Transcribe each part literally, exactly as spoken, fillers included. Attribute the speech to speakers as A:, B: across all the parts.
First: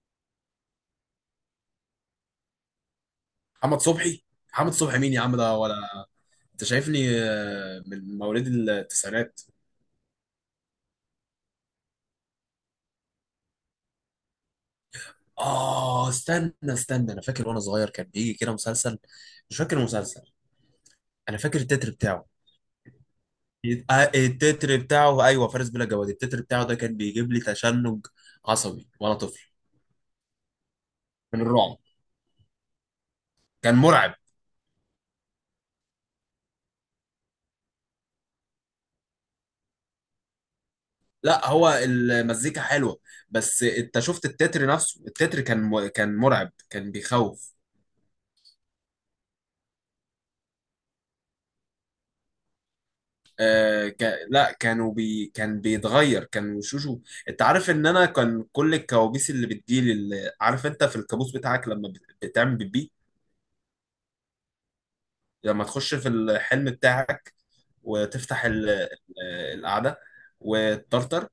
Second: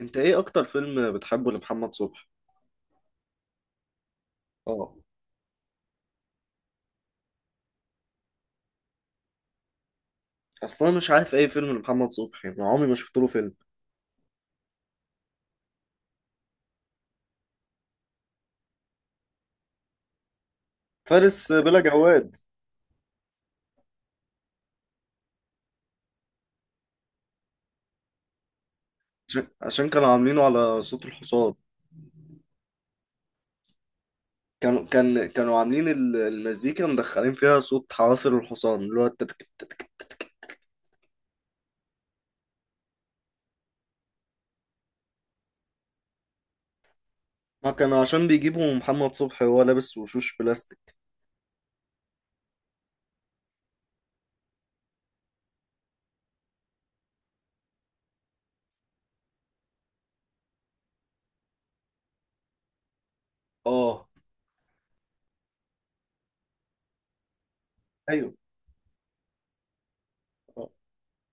A: انت ايه اكتر فيلم بتحبه لمحمد صبحي؟
B: محمد صبحي محمد
A: اه.
B: صبحي، مين يا عم ده؟ ولا انت شايفني؟ آه، من مواليد التسعينات.
A: اصلا مش عارف اي فيلم لمحمد صبحي، يعني عمري ما شفت له فيلم.
B: اه استنى استنى، انا فاكر وانا صغير كان بيجي كده مسلسل، مش فاكر المسلسل. انا
A: فارس
B: فاكر
A: بلا
B: التتر بتاعه.
A: جواد.
B: آه، التتر بتاعه، ايوه، فارس بلا جواد. التتر بتاعه ده كان بيجيب لي تشنج عصبي وانا طفل،
A: عشان عشان كانوا عاملينه على صوت
B: من
A: الحصان.
B: الرعب. كان مرعب.
A: كانوا كان كانوا عاملين ال- المزيكا، مدخلين فيها صوت حوافر الحصان اللي هو التتك التتك التتك.
B: لا، هو المزيكا حلوه، بس انت شفت التتر نفسه؟ التتر كان م... كان مرعب، كان بيخوف.
A: ما كانوا عشان بيجيبوا محمد صبحي وهو لابس وشوش بلاستيك.
B: آه ك... لا، كانوا بي... كان بيتغير، كان وشوشه. انت عارف ان انا كان كل الكوابيس اللي بتجيلي اللي... عارف انت في الكابوس بتاعك لما بت... بتعمل بيبي؟
A: اه.
B: لما تخش في الحلم بتاعك
A: ايوه.
B: وتفتح ال... آه، القعدة،
A: اه.
B: وتطرطر،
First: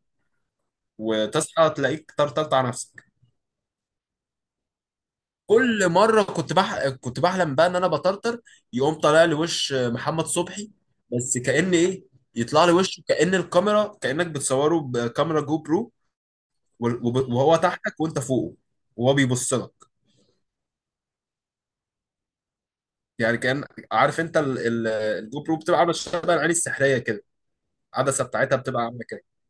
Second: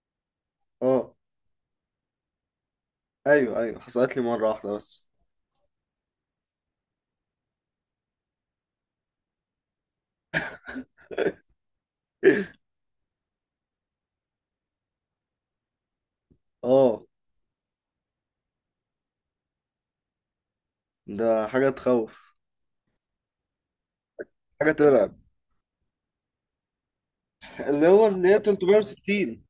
A: اه.
B: وتصحى تلاقيك طرطرت على نفسك.
A: ايوه، ايوه، حصلت لي مرة واحدة بس.
B: كل مرة كنت بح... كنت بحلم بقى ان انا بطرطر، يقوم طالع لي وش محمد صبحي. بس كأن ايه، يطلع لي وشه كأن الكاميرا، كأنك بتصوره بكاميرا جو برو،
A: اه.
B: وب- وهو تحتك وانت فوقه، وهو بيبص لك.
A: ده حاجة تخوف.
B: يعني كان، عارف انت ال-
A: حاجة
B: ال-
A: ترعب.
B: الجو برو بتبقى عامله شبه العين السحريه كده؟
A: اللي هو
B: العدسه
A: اللي هي
B: بتاعتها بتبقى عامله كده.
A: ثلاث ميه وستين.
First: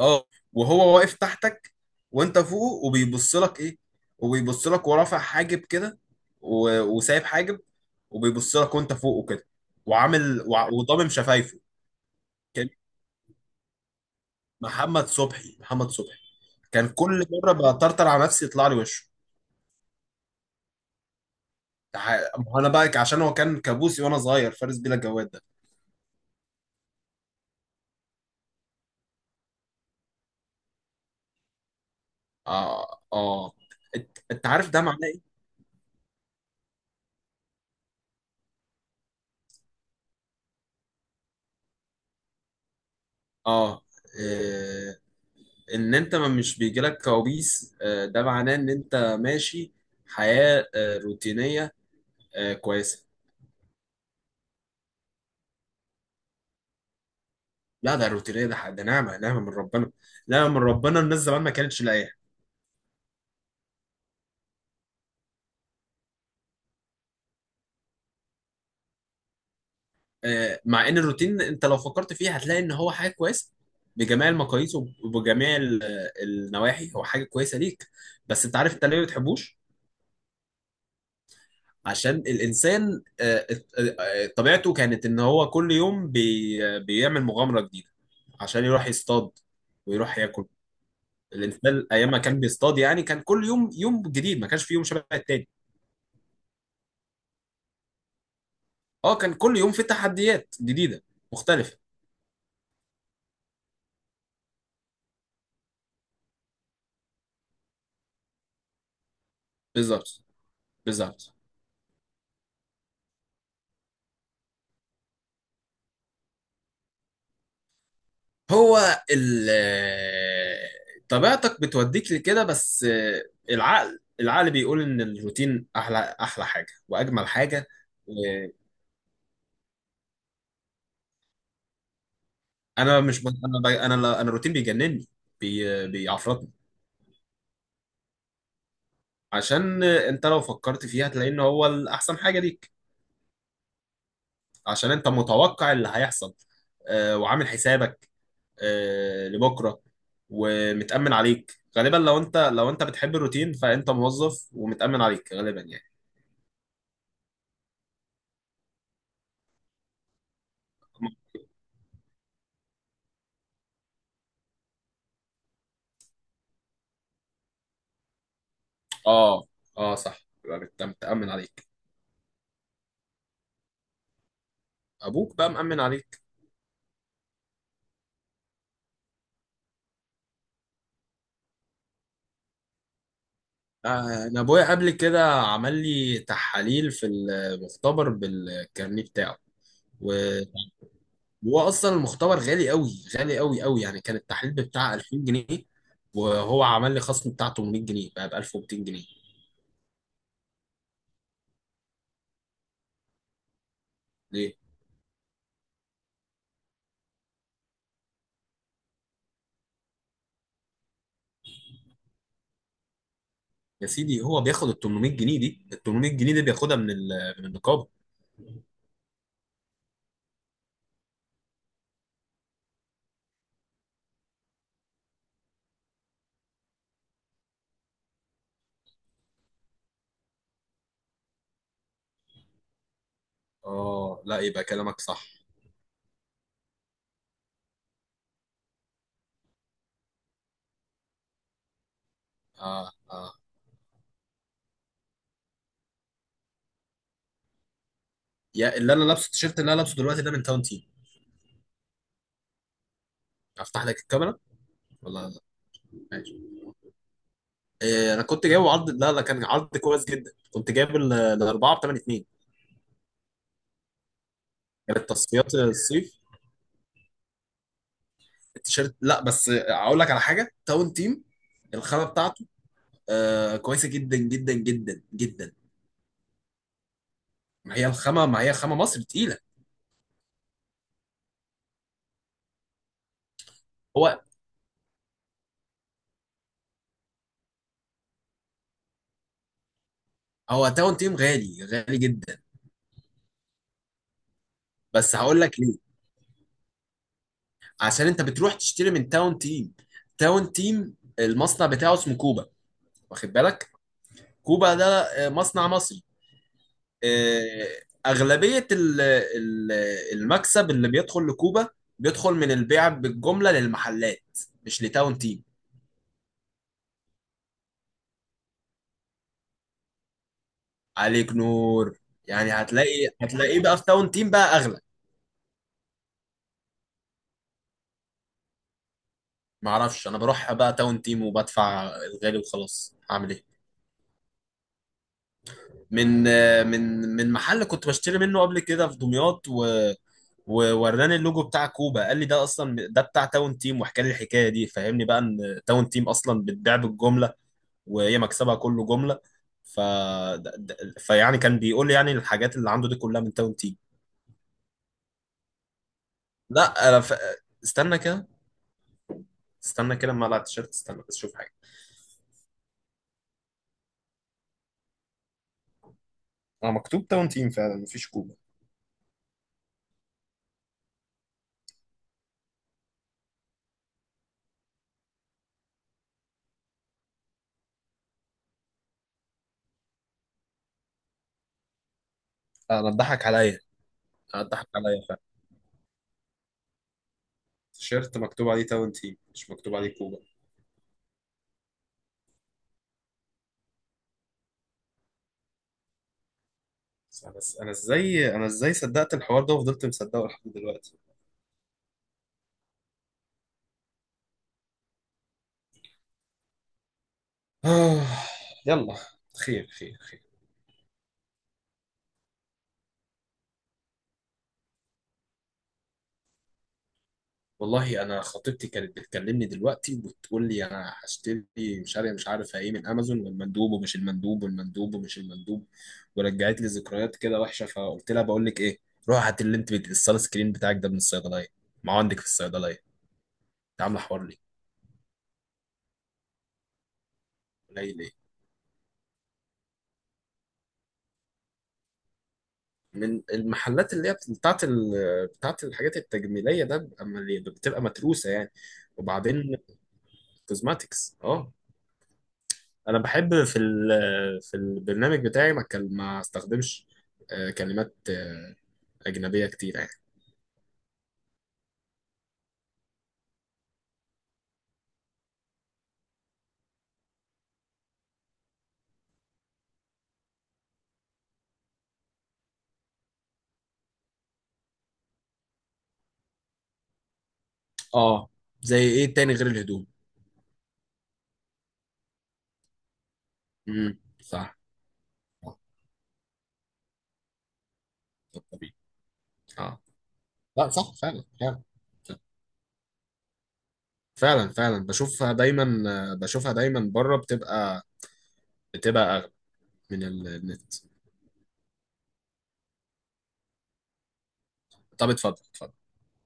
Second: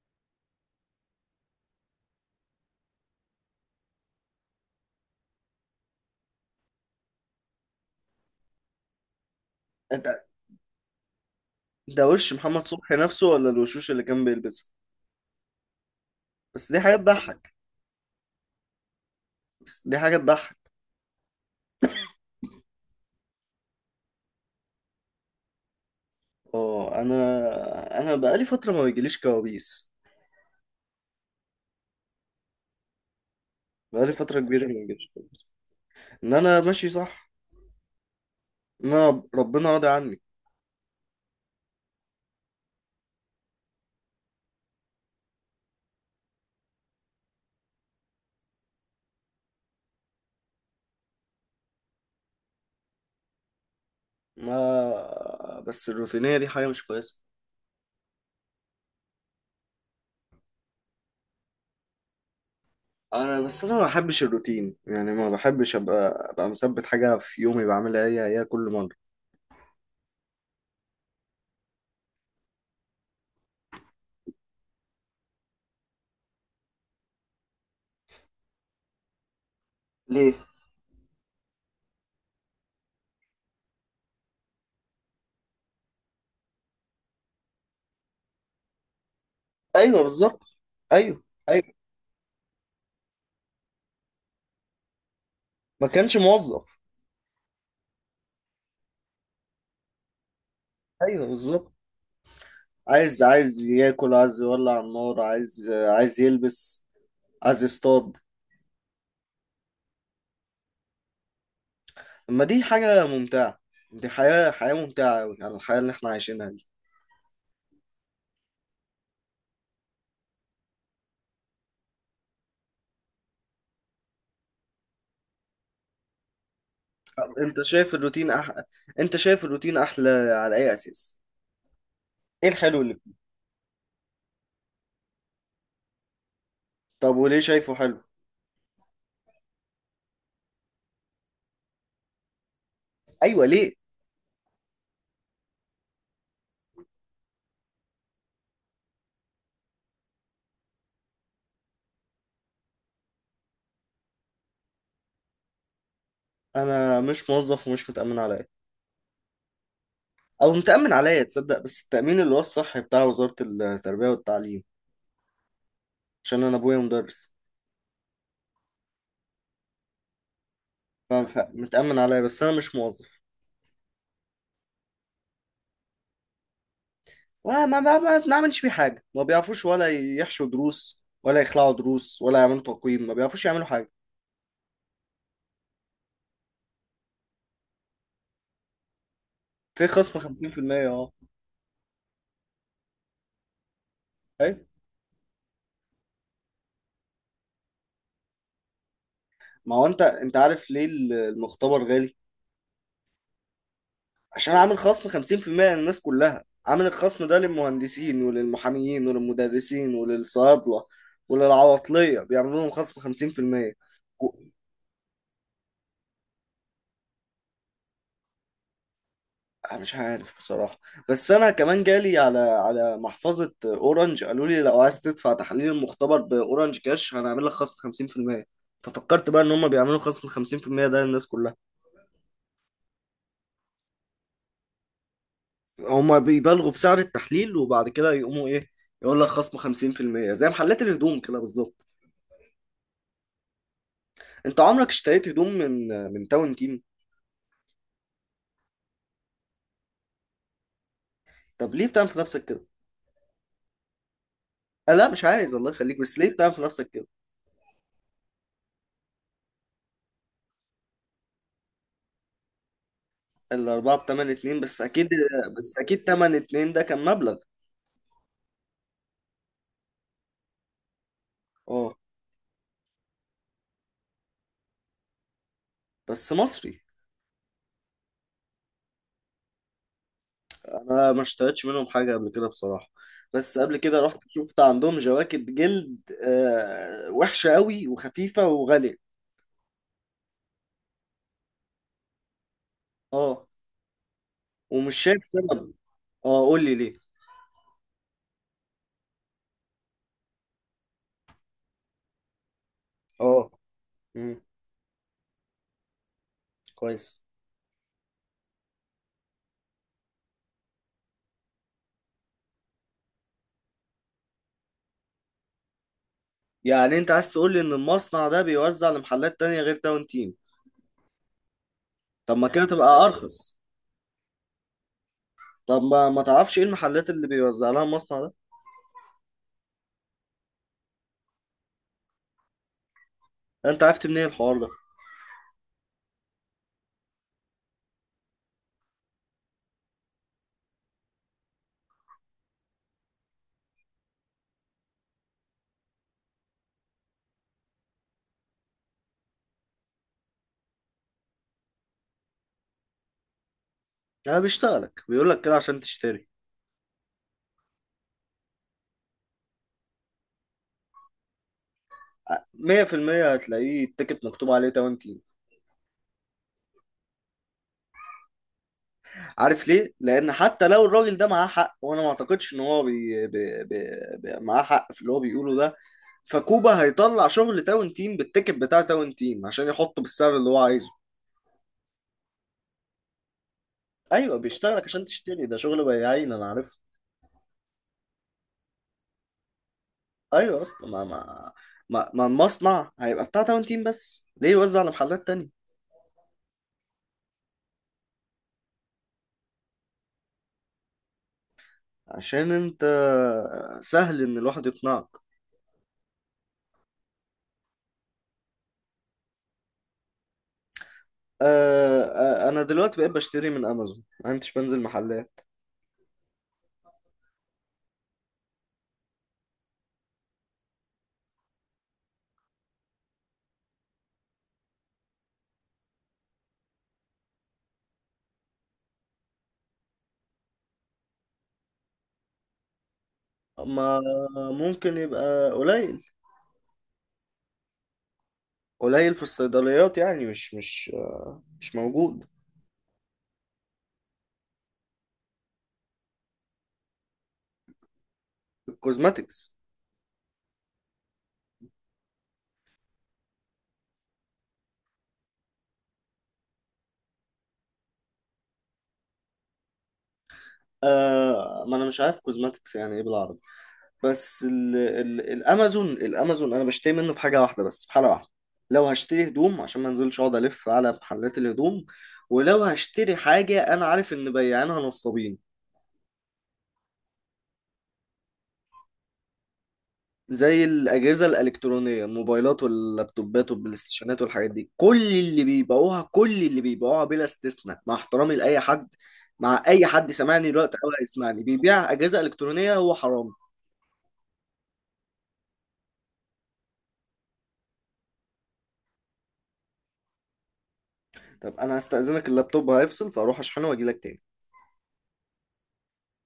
B: اه. وهو واقف تحتك، وانت فوقه وبيبص لك، ايه، وبيبص لك ورافع حاجب كده، و- وسايب حاجب، وبيبص لك وانت فوقه كده،
A: انت
B: وعامل وع- وضامم شفايفه.
A: ده وش محمد
B: كان،
A: صبحي نفسه ولا الوشوش اللي كان بيلبسها؟
B: محمد صبحي، محمد صبحي
A: بس دي
B: كان
A: حاجة
B: كل مره
A: تضحك.
B: بطرطر على نفسي يطلع لي وشه.
A: بس دي حاجة تضحك.
B: تع- انا بقى عشان هو كان كابوسي وانا صغير، فارس بيلا الجواد ده.
A: اه، انا انا بقالي فترة ما بيجيليش كوابيس.
B: اه اه.
A: بقالي
B: انت
A: فترة
B: أنت
A: كبيرة
B: عارف
A: ما
B: ده معناه
A: بيجيليش
B: ايه؟
A: كوابيس. ان انا ماشي صح. ان انا ربنا راضي عني.
B: اه إيه، ان انت ما مش بيجيلك كوابيس، آه، ده معناه ان انت ماشي حياة آه، روتينية، آه، كويسة.
A: ما بس الروتينية دي حاجة مش كويسة.
B: لا، ده روتينية، ده ده نعمة، نعمة من ربنا. نعمة من ربنا، الناس زمان ما كانتش لاقيها.
A: انا بس انا ما بحبش الروتين، يعني ما بحبش ابقى ابقى مثبت حاجة في يومي بعملها هي هي كل مرة.
B: آه، مع ان الروتين، انت لو فكرت فيه هتلاقي ان هو حاجة كويسة، بجميع المقاييس وبجميع ال- النواحي، هو حاجة كويسة ليك. بس انت عارف انت ليه ما بتحبوش؟
A: ليه؟
B: عشان الانسان، آه، آه، آه، طبيعته كانت ان هو كل يوم بي بيعمل مغامره جديده، عشان يروح يصطاد
A: ايوه،
B: ويروح ياكل.
A: بالظبط. ايوه. ايوه.
B: الانسان ايام ما كان بيصطاد، يعني كان كل يوم يوم جديد، ما كانش في يوم شبه التاني.
A: ما كانش موظف.
B: اه، كان كل يوم في تحديات جديده
A: ايوه، بالظبط.
B: مختلفه.
A: عايز عايز ياكل، عايز يولع النار، عايز عايز يلبس، عايز يصطاد.
B: بالظبط، بالظبط.
A: اما دي حاجة ممتعة. دي حياة حياة ممتعة أوي على الحياة اللي احنا عايشينها دي.
B: هو ال آه، طبيعتك بتوديك لكده، بس آه، العقل العقل بيقول ان الروتين احلى، احلى حاجه واجمل
A: طب انت
B: حاجه.
A: شايف الروتين أح... انت شايف الروتين احلى على اي اساس؟ ايه الحلو اللي.
B: انا مش ب... انا ب... انا لا- انا الروتين بيجنني، بي... بيعفرطني.
A: طب وليه شايفه حلو؟
B: عشان انت لو فكرت فيها هتلاقي ان هو الاحسن حاجه ليك.
A: ايوه، ليه؟
B: عشان انت متوقع اللي هيحصل، آه وعامل حسابك آه لبكره، ومتامن عليك غالبا. لو انت لو انت بتحب الروتين فانت موظف ومتامن عليك غالبا يعني.
A: انا مش موظف ومش متأمن عليا. او متأمن عليا، تصدق، بس التأمين اللي هو الصحي بتاع وزارة التربية والتعليم. عشان انا ابويا مدرس.
B: اه اه، صح، يبقى مت- متامن عليك.
A: فمتأمن عليا بس انا مش موظف.
B: ابوك بقى مامن عليك.
A: ما ما ما ما بنعملش بيه حاجة، ما بيعرفوش ولا يحشوا دروس ولا يخلعوا دروس ولا يعملوا تقويم، ما بيعرفوش يعملوا حاجة.
B: آه، انا ابويا قبل كده عمل لي تحاليل في المختبر بالكارنيه بتاعه.
A: في خصم خمسين في المية. اه.
B: هو اصلا المختبر غالي قوي، غالي قوي قوي يعني. كان التحليل
A: اي.
B: بتاع ألفين جنيه، وهو عمل لي خصم بتاع تمنمية جنيه، بقى ب ألف ومئتين جنيه.
A: ما هو انت انت عارف ليه ال- المختبر غالي؟ عشان
B: ليه؟
A: عامل خصم خمسين في المية للناس كلها. عامل الخصم ده للمهندسين وللمحاميين وللمدرسين وللصيادلة وللعواطلية، بيعملوا لهم خصم خمسين في المية.
B: يا سيدي هو بياخد ال تمنمية جنيه دي، ال تمنمية جنيه دي بياخدها من ال- من النقابه.
A: أنا مش عارف بصراحة. بس أنا كمان جالي على على محفظة أورنج، قالوا لي لو عايز تدفع تحليل المختبر بأورنج كاش هنعمل لك خصم خمسين في المية. ففكرت بقى إن هما بيعملوا خصم خمسين في المية ده للناس كلها.
B: اه. لا، يبقى كلامك صح.
A: هما بيبالغوا في سعر التحليل وبعد كده يقوموا إيه؟ يقول لك خصم خمسين في المية زي محلات الهدوم كده بالظبط.
B: اه اه،
A: أنت عمرك اشتريت هدوم من من تاون تيم؟
B: يا اللي انا لابسه، التيشيرت اللي انا لابسه دلوقتي ده من تاون تيم.
A: طب ليه بتعمل في نفسك كده؟
B: افتح لك الكاميرا
A: آه، لا مش
B: ولا لا؟
A: عايز الله يخليك، بس ليه
B: ماشي.
A: بتعمل في نفسك كده؟
B: إيه، انا كنت جايب عرض، لا لا، كان عرض كويس جدا، كنت جايب ال- الاربعه ب تمانية اتنين.
A: الأربعة بتمن اتنين بس أكيد.
B: كانت تصفيات
A: بس أكيد
B: الصيف.
A: تمن اتنين ده كان مبلغ.
B: التيشيرت، لا، بس اقول لك على حاجه. تاون تيم
A: اه.
B: الخامه بتاعته، آه كويسه جدا جدا جدا جدا.
A: بس مصري.
B: ما هي الخامه، ما هي خامه مصر تقيله.
A: انا ما اشتريتش منهم حاجه قبل كده بصراحه. بس قبل كده رحت
B: هو
A: شفت عندهم جواكت جلد آه وحشه قوي وخفيفه وغاليه.
B: هو تاون تيم غالي، غالي جدا.
A: اه، ومش
B: بس
A: شايف
B: هقول لك
A: سبب.
B: ليه.
A: اه، قول لي ليه.
B: عشان انت بتروح تشتري من تاون تيم. تاون تيم المصنع بتاعه اسمه كوبا، واخد
A: اه.
B: بالك؟
A: امم.
B: كوبا ده آه، مصنع مصري.
A: كويس.
B: آه، اغلبيه ال- ال- المكسب اللي بيدخل لكوبا بيدخل من البيع بالجمله للمحلات، مش لتاون تيم.
A: يعني انت عايز تقول لي ان المصنع ده بيوزع لمحلات تانية غير تاون تيم؟
B: عليك نور.
A: طب ما
B: يعني
A: كده تبقى
B: هتلاقي
A: ارخص؟
B: هتلاقيه بقى في تاون تيم بقى اغلى.
A: طب ما ما تعرفش ايه المحلات اللي بيوزع لها المصنع ده؟
B: معرفش، انا بروح بقى تاون تيم وبدفع الغالي وخلاص، هعمل ايه؟
A: انت عرفت منين الحوار ده؟
B: من، من من محل كنت بشتري منه قبل كده في دمياط، و ووراني اللوجو بتاع كوبا، قال لي ده اصلا ده بتاع تاون تيم، وحكى لي الحكايه دي، فهمني بقى ان تاون تيم اصلا بتبيع بالجمله وهي مكسبها كله جمله. ف ده- ده- فيعني كان بيقول لي يعني الحاجات اللي عنده دي كلها من تاون تيم.
A: انا بيشتغلك بيقول لك كده عشان تشتري.
B: لا، انا ف... استنى كده، استنى كده، اما اقلع التيشيرت، استنى بس شوف.
A: مية في المية هتلاقيه التيكت مكتوب عليه تاون.
B: انا مكتوب تاون تيم فعلا، مفيش كوبا.
A: عارف ليه؟ لأن حتى لو الراجل ده معاه حق، وأنا ما أعتقدش إن هو بي... بي... بي... بي... معاه حق في اللي هو بيقوله ده. فكوبا هيطلع شغل تاون تيم بالتيكت بتاع تاون تيم عشان يحطه بالسعر اللي هو عايزه.
B: انا اتضحك عليا.
A: ايوه،
B: انا اتضحك
A: بيشتغلك
B: عليا
A: عشان
B: فعلا.
A: تشتري، ده شغل بياعين انا عارفه.
B: التيشيرت مكتوب عليه تاون تيم، مش مكتوب عليه كوبا.
A: ايوه يا اسطى، ما ما ما ما المصنع هيبقى بتاع تاون تيم بس ليه يوزع على محلات تانية؟
B: بس انا، بس انا ازاي، انا ازاي صدقت الحوار ده وفضلت مصدقه لحد دلوقتي؟
A: عشان انت، سهل ان الواحد يقنعك.
B: آه. يلا، خير خير خير.
A: آه. آه، انا دلوقتي بقيت بشتري من امازون ما انتش بنزل محلات.
B: والله انا خطيبتي كانت بتكلمني دلوقتي وبتقول لي انا هشتري، مش عارف مش عارف ايه، من امازون، والمندوب ومش المندوب، والمندوب ومش المندوب. ورجعت لي ذكريات كده وحشه، فقلت لها بقول لك ايه، روح هات اللي انت بت- الصال سكرين بتاعك ده من الصيدليه، ما هو عندك في الصيدليه، انت عامله
A: ما
B: حوار ليه؟
A: ممكن يبقى قليل.
B: قليلين.
A: قليل في الصيدليات، يعني مش مش آه، مش موجود.
B: من المحلات اللي هي بت- بتاعت ال... بتاعت الحاجات التجميليه ده بتبقى مليانة- بتبقى متروسه يعني.
A: الكوزماتكس.
B: وبعدين، كوزماتكس، اه. انا بحب في ال... في البرنامج بتاعي ما كان ما استخدمش آه، كلمات آه، اجنبيه كتير يعني.
A: آه. ما انا مش عارف كوزماتكس يعني ايه بالعربي. بس ال ال الامازون الامازون انا بشتري منه في حاجه واحده بس في حاله واحده. لو هشتري هدوم عشان ما انزلش اقعد الف على محلات الهدوم. ولو هشتري حاجه انا عارف ان بياعينها نصابين،
B: اه، زي ايه تاني غير الهدوم؟
A: زي الأجهزة الإلكترونية، الموبايلات واللابتوبات
B: امم
A: والبلايستيشنات والحاجات
B: صح.
A: دي، كل اللي
B: آه،
A: بيبيعوها، كل اللي بيبيعوها بلا استثناء، مع احترامي
B: طب
A: لأي
B: طبيعي.
A: حد. مع
B: اه،
A: أي حد سامعني
B: لا
A: دلوقتي أو
B: صح فعلا،
A: هيسمعني
B: فعلا
A: بيبيع أجهزة إلكترونية هو حرام.
B: فعلا فعلا بشوفها دايما، آه، بشوفها دايما بره، بتبقى، بتبقى اغلى من النت.
A: طب أنا هستأذنك، اللابتوب هيفصل فأروح أشحنه وأجيلك تاني.
B: طب اتفضل، اتفضل.